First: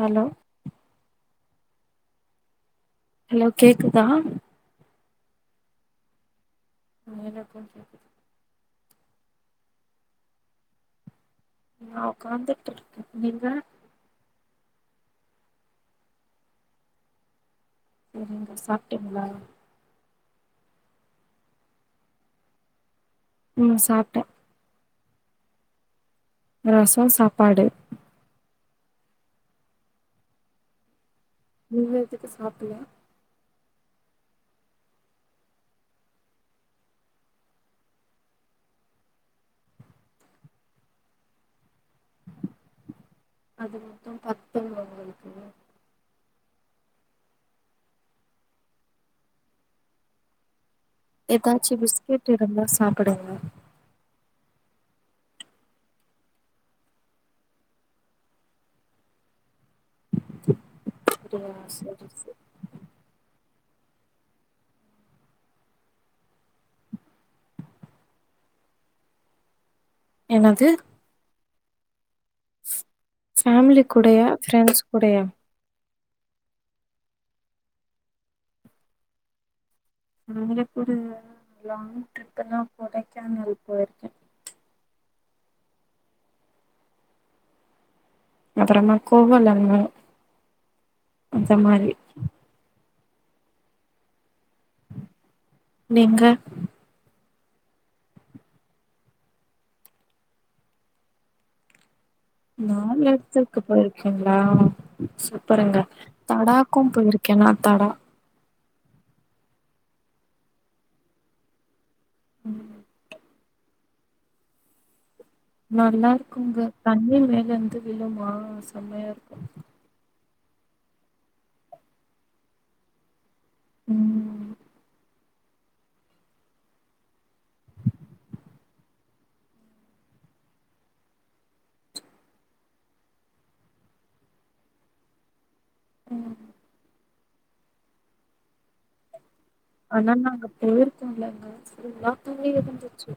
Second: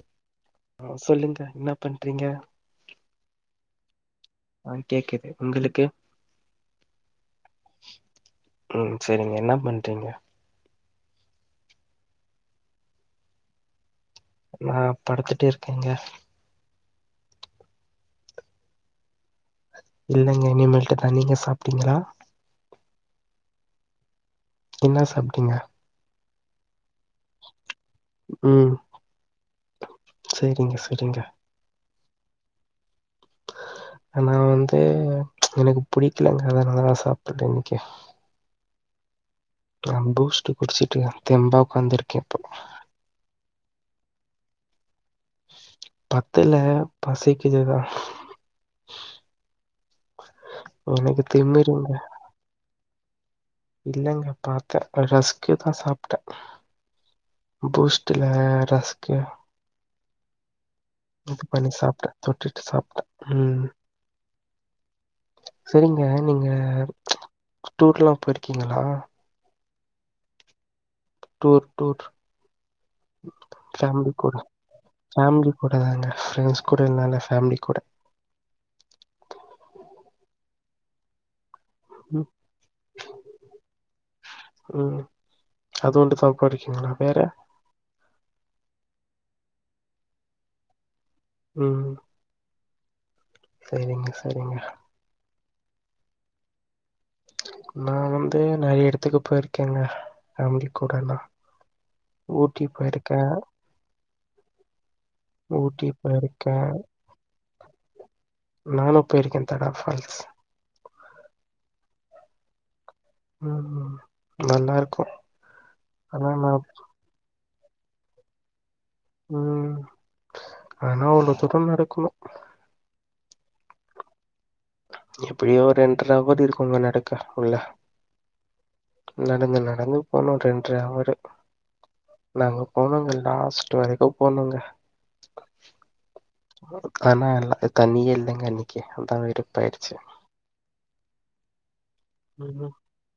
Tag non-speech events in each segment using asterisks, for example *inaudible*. Hello ஆ சொல்லுங்க என்ன பண்றீங்க ஹலோ கேக்குதா ஆ கேக்குது உங்களுக்கு மேல போம்போது ம் செரிங்க என்ன பண்றீங்க நா ஒக்காந்துட்ருக்க நீங்க நா படுத்துட்டு இருக்கேங்க செரிங்க சாப்ட்டீங்ளா இல்லங்க இனிமேல்டு தா நீங்க சாப்டீங்களா ம் சாப்ட்ட என்ன சாப்டீங்க ரசோ சாப்பாடு ம் செரிங்க செரிங்க நீங்க எதுக்கு சாப்புல்ல ஆ நா வந்து எனக்கு புடிக்கலங்க அதனாலதா சாப்பல இன்னிக்கு நா பூஸ்ட் குடிச்சிட்டுங்க தெம்பா ஒக்காந்துருக்கே அது மட்டு பத்துமா உங்களுக்கு பத்தல பசிக்கிதுதா ஏதாச்சி திமிருங்க பிஸ்கட் இருந்தா சாப்புடுங்க இல்லங்க பாத்த ஒரு ரஸ்க்கு தா சாப்ட்ட பூஸ்டுல ரஸ்க்கு இது அப்டியா பண்ணி சரி சாப்ட்ட சரி தொட்டுட்டு சாப்ட்ட ம் செரிங்க நீங்க டூர்ல்லா போய்ருக்கீங்ளா என்னது டூர் டூர் ஃபேமிலி கூடையா ஃப்ரெண்ட்ஸ் கூடையா ஃபேமிலி கூட தாங்க ஃப்ரெண்ட்ஸ் கூட இல்லால ஃபேமிலி கூட ஃபேமிலி கூட லாங் ம், ட்ரிப்புனா கொடைக்கானல் போய்ருக்க ம் அதுண்டு சவுக்கா இருக்கீங்ளா வேற அப்புறமா கோவளம்மு இந்த மாரி செரிங்க செரிங்க நீங்க நா வந்து நெறைய எடத்துக்கு போய்ருக்கங்க ஃபேமிலி கூடல்லா நாலு எடத்துக்கு போய்ருக்கீங்ளா சூப்பருங்க ஊட்டி போயிருக்கேன். தடாக்கு போய்ருக்கே நா தடா நானு போய்ருக்கே தடா ஃபால்ஸ் ம் ம் ம் நல்லா இருக்கு நல்லா இருக்குங்க தண்ணி மேல இருந்து விலுமா செமையா இருக்கு ம் ஆனா அவ்வளவு தூரோ நடக்கணு ம் எப்படியோ ஒரு ரெண்ரவர் இருக்குங்க நடக்க உள்ள உள்ள நம்ம நடந்து போனா ரெண்ர அவரு நாங்க போனோங்க லாஸ்ட்டு வரைக்கு போனோங்க ஆனா எல்லா தண்ணியே இல்லங்க அன்னிக்கு அதா வெருப்பாய் ஆனா நாங்க போயிருக்கோல்லங்க ஃபுல்லாவே ம் இருந்துச்சு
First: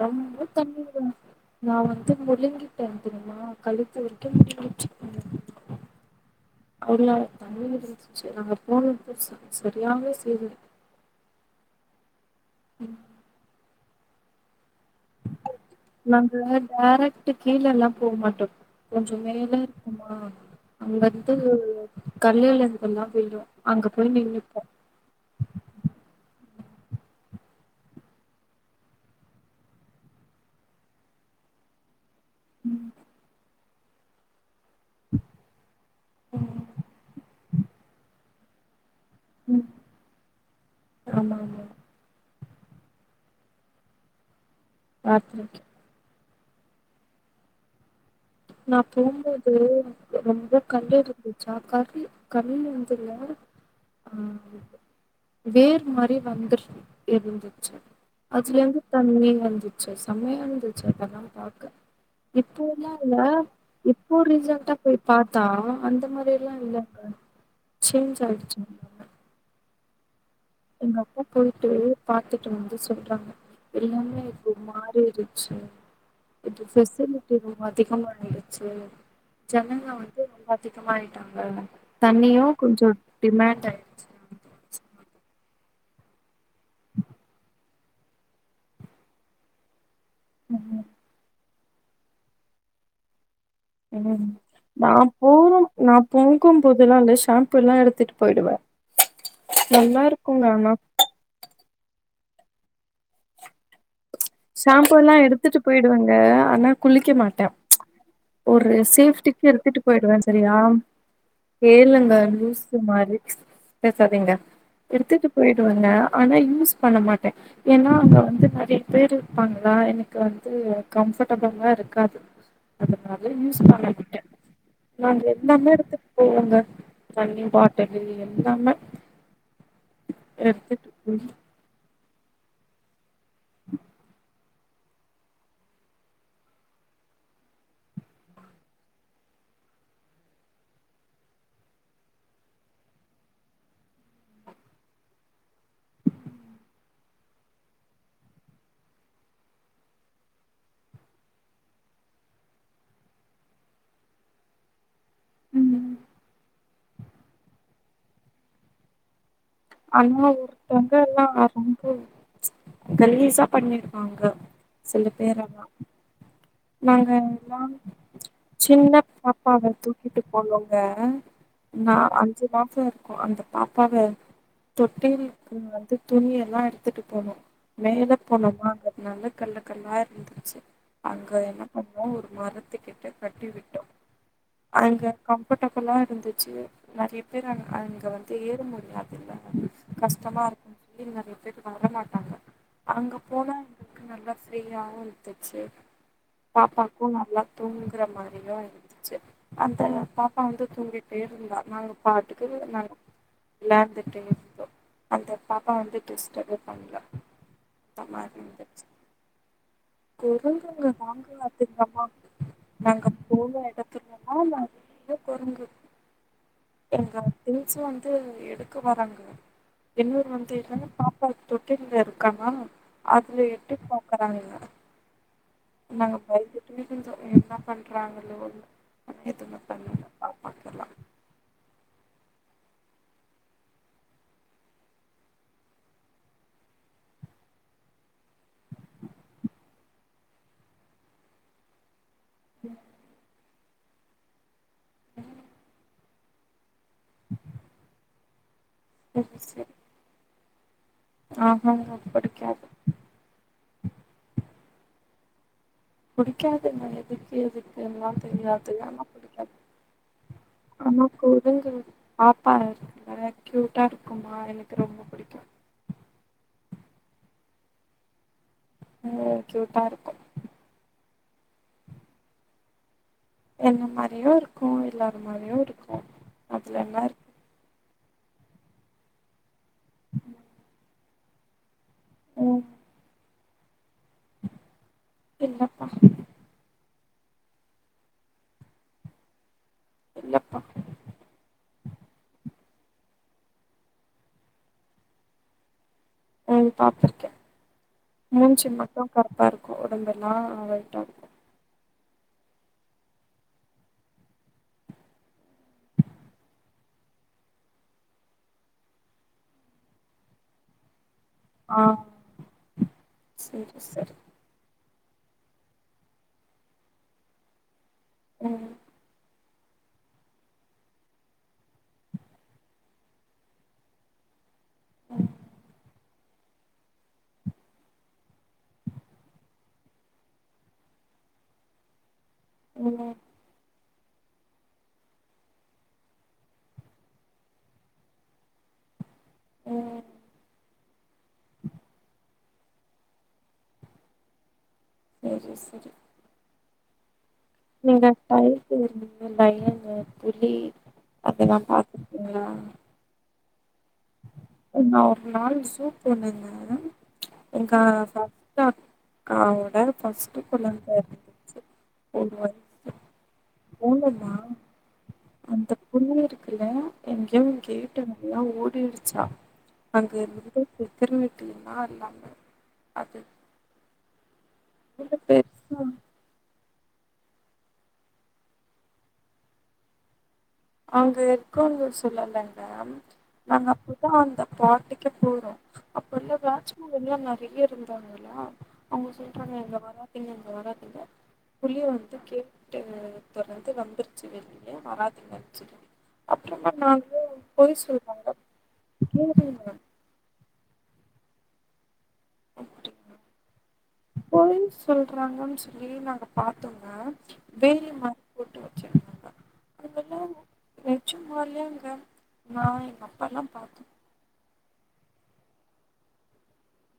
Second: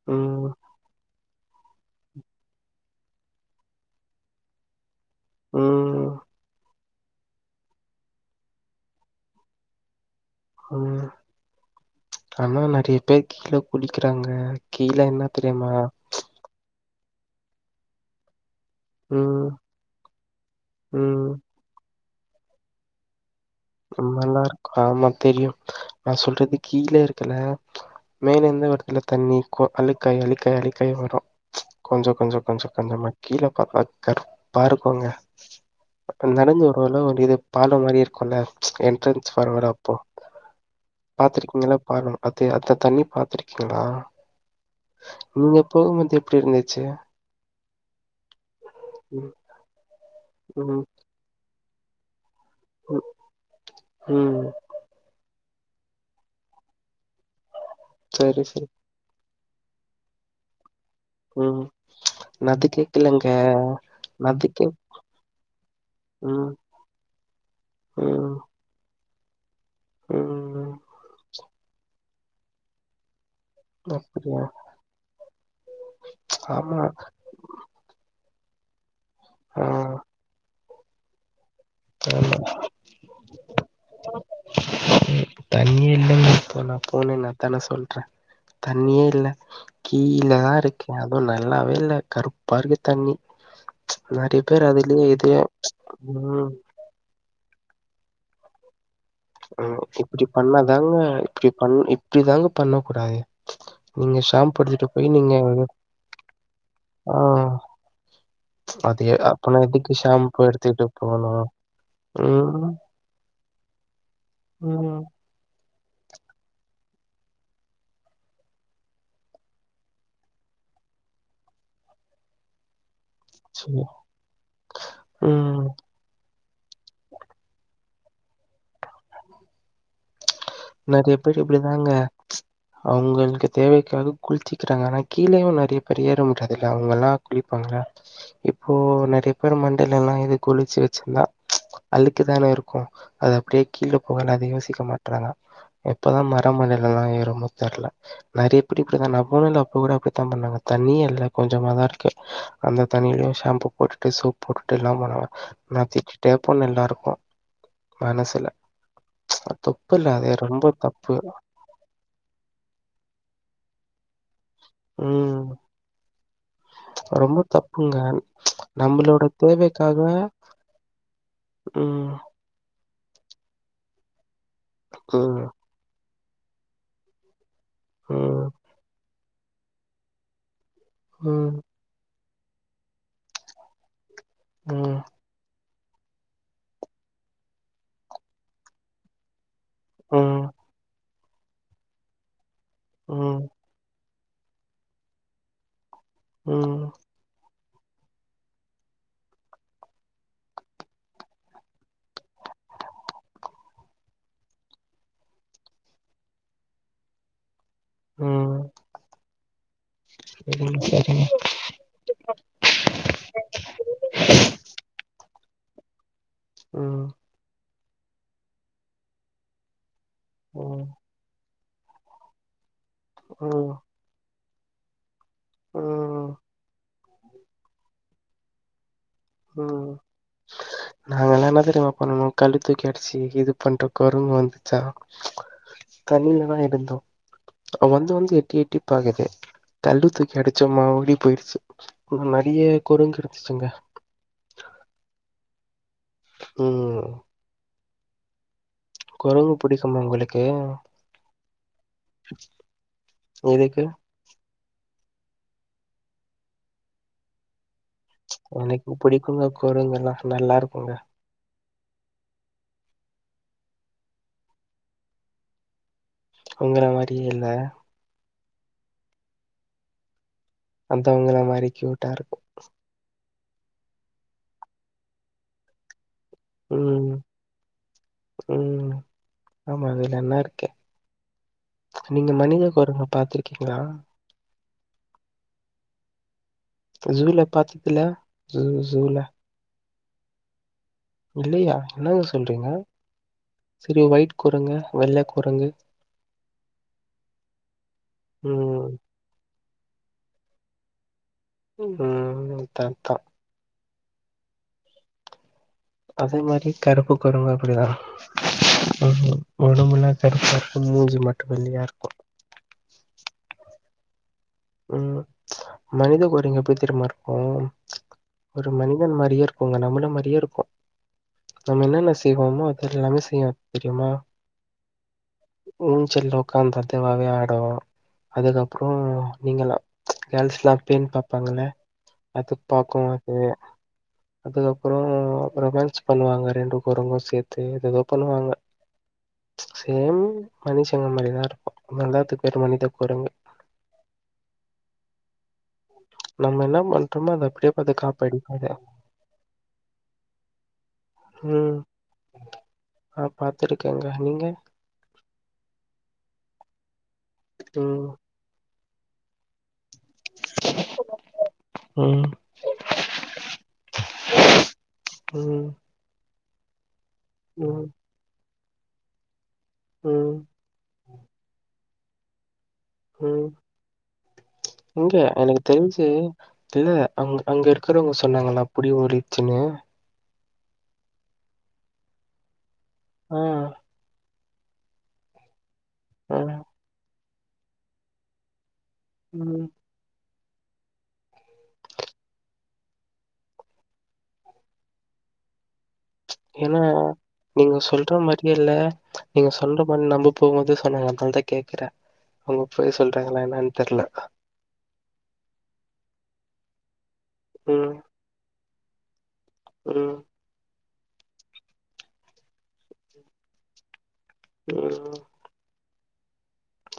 ரொம்ப ம் தண்ணிங்க நா வந்து முழுங்கி ட்ட தெரிமா கழுத்து வரைக்கு முழுங்கிட்சி *unintelligible* ம் அவள தண்ணி இருந்துச்சி நாங்க போனது ச சரியான செரு ம் ஆனா நெறைய பேரு கீழ குளி க்கிறாங்க கீழ என்ன தெரிமா நாங்க டேரக்ட் கீழல்லா போ மாட்டோ கொஞ்சோ மேல ம் இருக்குமா அங்க ம் இர்ந்து கல்லேலந்துல்லா பெய்யு ம் நல்லா இருக்கு ஆமா தெரியு நா சொல்றது கீழ இருக்குல மேல இருந்து வருதுல்ல தண்ணி அழுக்காய் அழுக்காய் அழுக்காயி வரு கொஞ்சோ கொஞ்ச கொஞ்ச கொஞ்சமா கீழ *unintelligible* பா இருக்குங்க நா நடந்து வருவல்ல *unintelligible* ஒரு பாலம் மாரி இருக்குல்ல என்ட்ரன் ல ம் வரப்போ ஆமா ஆமா பாத்துருக்கீங்களா பாருங்க பாத்தி அந்த தண்ணி பாத்துருக்கீங்களா ராத்திரிக்கு நீங்க போம்போது எப்டி இருந்துச்சு நா ம், போம்போது ரொம்ப ம், கல்லு இருந்துச்சா கல்லு கல்லுல ம், இருந்துல்ல ஆ ம். வேர் மாரி வந்துரு இருந்துச்சு சரி, அதுல சரி. இருந்து தண்ணி வந்துச்சு செமயா இருந்து ச்சு அதெல்லா ம். பாக்க நான் அது இப்போலா அ கேக்கலங்க. இப்போ நான் அது ரிசன்டா கேக் போய் பாத்தா அந்த மாரி ம், எல்லா இல்லங்க சேஞ்சு ம், ஆயிடுச்சு எல்லாமே ம் எங்க அப்பா போயிட்டு பாத்துட்டு வந்து சொல்றாங்க எல்லாமே அப்டியா? இப்போ மாறிடுச்சு இப்ப ஆமா. ஸ்பெஷல் ரொம்ப அதிகம ஆயிடுச்சு ஆ, ஜனங்கள் வந்து ரொம்ப அதிகமயிட்டாங்க ஆமா. தண்ணியு கொஞ்சோ டிமாண்ட் ஆயிடுச்சு ம் தண்ணயே இல்லங்க இப்போ நா போனே நான்த்தானே சொல்றேன் தண்ணியே இல்ல கீழ தா ம் இருக்கு அதுவு நல்ல நல்லாவே இல்ல கருப்பா இருக்கு தண்ணி ம் நெறைய பேர் நா அதுலயே இது போகு ம். பொகும்போதெல்லா இந்த ஷாம்பு எல்லா எடுத்துட்டு போயிடுவேன ம் இப்டி பண்ணாதாங்க இப்டி பண் இப்டிதாங்க பண்ண கூடாது நீங்க சொ ஷாம்பு எல்லா எடுத்துட்டு போயிடுவங்க ஆனா குளிக்க ஆ மாட்டே ஒரு அது சேப்டிக்கு அப்பனா எடுத்துட்டு எதுக்கு போயிடுவே ஷாம்பு சரியா எடுத்துட்டு போணும்? கேளுங்க ம், லூசு மாரிக் பேசாதீங்க ம். எடுத்துட்டு போயிடுவாங்க ஆனா யூஸ் பண்ண மாட்டேன் ஏன்னா அங்க வந்து நெறைய பேர் இருப்பாங்களா எனக்கு வந்து கம்ஃபர்ட்டபுளா இருக்காது அதனால யூஸ் சரி. பண்ணிக்கிட்டே நா ம். எல்லாமே எடுத்து போங்க தண்ணி பாட்டலு எல்லாமே எடுத்துட்டு நெறைய போய் பேர் இப்டிதாங்க அவங்களுக்கு தேவைக்காக குளிச்சிக்கிறாங்க ஆனா கீழேயு நெறய கடியேற முடியாதில அவங்கெல்லா குளிப்பாங்கள இப்போ நெறைய பேர் மண்டைல எல்லா இது குளிச்சு வச்சிருந்தா அழுக்கு தானே இருக்கு அது அப்டியே கீழே போக அத யோசிக்க மாட்டறாங்க எப்பதா மரமண்டையில எல்லா ஏறுமோ தெரில நெறைய பேர் இப்டித்தா நா போனல்ல அப்ப கூட அப்டித்தா பண்ணாங்க தண்ணியே இல்ல கொஞ்சமாதா இருக்கு அந்த தண்ணியிலு ஷாம்பூ போட்டுட்டு சோப்பு போட்டுட்டு எல்லாம் பன நா ம் திட்டிட்டே போன எல்லாருக்கு மனசுல அ துப்பு இல்ல அது ரொம்ப ஒருத்தாங்க தப்பு எல்லா ரொம்ப கலீசா பண்ணிருவாங்க சில பேர் ம் ஆனா நாங்க ரொம்ப எல்லாம் தப்புங்க சின்ன நம்மளோட பாப்பாவை தேவைக்காக தூக்கிட்டு போனோங்க நா ம் அஞ்சு மாசோ இருக்கு அந்த பாப்பாவ ம் தொட்டில்க்கு வந்து துணியெ எல்லா எடுத்துட்டு போனோம் மேல ம் போனோமா அங்க நல்ல கல்லு கல்லா இருந்துருச்சு அங்க ம் என்ன பண்ணுவோ ஒரு மரத்து கிட்ட கட்டி விட்டோ ம் அங்க கம்ஃபர்ட்டபுளா இருந்துச்சு நெறைய பேர் அங்க அங்கே வந்து ஏற முடியாதில்ல கஷ்டமா ம் இருக்கு சொல்லி நெறைய வர மாட்டாங்க அங்க ம் போனா எனக்கு நல்லா ஃப்ரீயாவு இருந்துச்சு ம் பாப்பாக்கு நல்லா தூங்குங்கற மாரியு இருந்துச்சு அந்த பாப்பா வந்து தூங்கிட்டே இருந்தா நாங்க பாட்டுக்கு நாங் வெளண்டுட்டு இருந்தோ அந்த பாப்பா வந்து டிஸ்டர்ப்பே பண்லா அந்தமாரி ம் இருந்துச்சி சரிங்க குறும்புங்க சரிங்க வாங்கலா அதென்னமோ நாங்க போன எடத்துலா நா *unintelligible* ங்கு ம் எங்க திங்ச வந்து எடுக்க வறங்க என்னரு வந்து ம் என்ன பாப்பா தொட்ட இருக்கானா அதுல ம் எட்டி பாக்குறாங்க நாங்க ம் பயந்துகிட்டே இருந்தோ என்ன பண்றாங்களோ ம் நாங்க எல்லா என்ன தெரியுமா பண்ணனோ கல்ல தூக்கி அடிச்சு இது பண்ற கொரங்கு வந்துச்சா தண்ணில தா இருந்தோ வந்து வந்து எட்டி எட்டி பாக்குது கல்ல தூக்கி அடிச்சோ மா ஓடி போயிடுச்சு ம் நெறையா கொரங்கு இருந்துச்சுங்க ம் கொரங்கு புடிக்கும்மா உங்களுக்கு ஆ ஆ ஆ புடிக்காது ஏதுக்கு புடிக்காதுங்க எதுக்கு எதுக்கெல்லா ச்சு எனக்கு புடிக்குங்க கொரங்கு எல்லா நல்லா இருக்குங்க கொரங்கு பாப்பா நல்லா க்யூட்டாக இருக்கும்மா எனக்கு ரொம்ப புடிக்கு உங்கள மாரியே இல்ல ம் க்யூட்டா இருக்கு அதா உங்கள மாரி கியூட்டா இருக்கு என்ன மாரியு இருக்கு இல்லாத மாரியு இருக்கு அதுல என்ன ம் இருக்கு ம் ஆமா அதுல என்னா இருக்கு நீங்க ம் மனிதகுரங்க பாத்திருக்கீங்களா இல்லப்பா ஜூல பாத்தது இல்ல ஜு ஜூல இல்லப்பா இல்லையா என்னங்க சொல்றீங்க செரி ஒயிட் கொரங்கு வெள்ள கொரங்கு ம் பா்த்திருக்கே மூஞ்சு ம் மட்டு கருப்பா இருக்கும் உடம்புல்லா ஒயிட்டாயிருக்கு ம் தர்தா அதே மாதிரி கருப்பு கொரங்கும் அப்படிதா உகும் உடம்புலா கருப்பாருக்கு மூஞ்சு மட்டு வெள்ளயா இருக்கு செரி சார் ம் மனித கொரங்கு எப்டி தெரியும்மா இருக்கு ஒரு ம் மனிதன் மாரியே இருக்கு உங்க நம்மன மாரியே இருக்கு நம்ம என்னென்ன செய்வோமோ அது எல்லாமே செய்யு தெரியுமா ஊஞ்சல்ல உ்ட்காந்து அதுவாவே ஆடு அதுக்கப்புறோ நீங்களா கேர்ள்ஸ் எல்லா பேண் பாப்பாங்கல்ல அது ம் பாக்கு அது அதுக்கப்புறோ ரொமான்ஸ் பண்ணுவாங்க ரெண்டு கொரங்கு சேத்து ஏதோ பண்ணுவாங்க ம் சேம் மனுஷங்க மாரிதா இருக்கு நல்லாத்துக்கு பேரு மனித கொரங்கு சேரி சேரி நம்ம என்ன பண்றோமோ அத அப்படியே பாத்து நீங்க காப்பி அடிக்கும் அத. *unintelligible* ஏங்க புலி அததா பாத்துருக்கீங்களா நா பாத்துருக்கேங்க நீங்க என்ன ஒரு நாள் சூப் பண்ணிருந்தேங்க ச்சு எங்க ம். சப்தா அவங்கட ஃபர்ஸ்ட்டு கொழந்த இருந்துச்சு ம். ஒன்ற வயசுல போங்கண்ணா ம். அந்த பொண்ணு இருக்குல எங்கயோ ம். கேட்டு வழியா ஓடிருச்சா அங்க ம். இருந்து இப்பி திரும்பிட்டுனா இருந்தாங்க இங்க எனக்கு பெருசா தெரிஞ்சு இல்ல அங்க அங்க இருக்கறவங்க சொன்னாங்களா அப்டி ஓடிருச்சுனு அங்க இருக்கவங்க சொல்லலங்க ஆ. நாங்க அப்போ அப்போ அந்த பாட்டுக்கே போறோ அப்ப இல்ல ஆ. வாட்ச்மேன்லா நெறய இருந்தாங்களா அவங்க சொல்றங்க ம். இங்க வராதீங்க இங்க வராதீங்க புலி வந்து கேட்ட தொறந்து வந்துருச்சு வெளிய வராதிங்கன் சொல்லி அப்புறமா ஏன்னா நாங்களு நீங்க பொய் சொல்ற சொல்றாங்க மாரியே இல்ல நீங்க கேளுங்க சொல்ற மாரி நம்ப போம்போது சொன்னாங்க அதுனால தா கேக்குற அவங்க பொய் சொல்றாங்களா என்னனு பொய் சொல்றாங்கன் சொல்லி நாங்க பாத்தோங்க வேலி ம். மாரி பொட்டு வச்சே பா ம். நெஜமாலயேங்க நா எங்க அப்பாலா பாத்தோ ஆஹ *unintelligible*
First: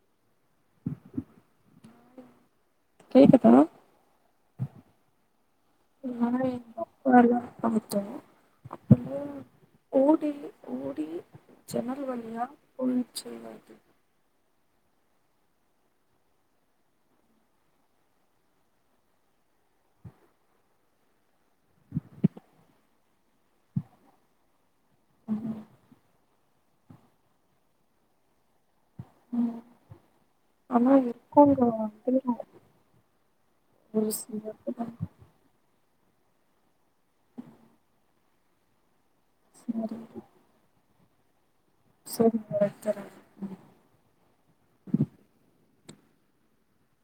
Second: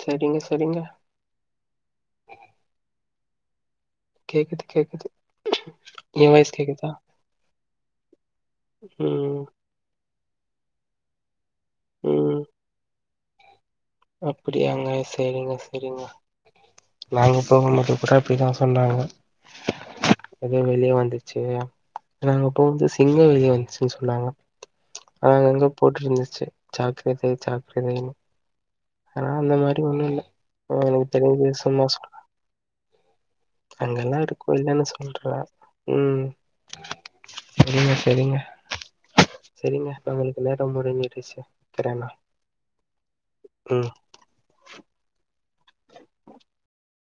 செரிங்க செரிங்க கேக்குதா கேக்குது கேக்குது என் வாய்ஸ் கேக்குதா வரலான் பாத்த ம் ஓடி ஓடி ஜன்னல் வழியா போய்ருச்சு அது அப்டியாங்க செரிங்க செரிங்க நாங்க போம்போது கூட அப்டிதா சொன்னாங்க எதோ வெளியே வந்துருச்சு நாங்க போம்போது சிங்கம் வெளிய வந்துருச்சுன் சொன்னாங்க அங்க அங்க போட்ருந்துச்சு ஜாக்ரதை ஜாக்ரதைனு ஆனா அந்த ம் மாரி ஒன்னு இல்ல ஆனா எனக்கு தெரிஞசு இருக்கவங்க வேஸ்ட்டு பொன் மாஸ்க் வந்து ஒரு அங்கெல்லா இருக்கு சிலர் இல்லன் தான் சொல்ற ம் செரிங்க செரிங்க செரிங்க நாங்களு நேர முடுஞ்சுருச்சு செரிங்க செரிங்க ம்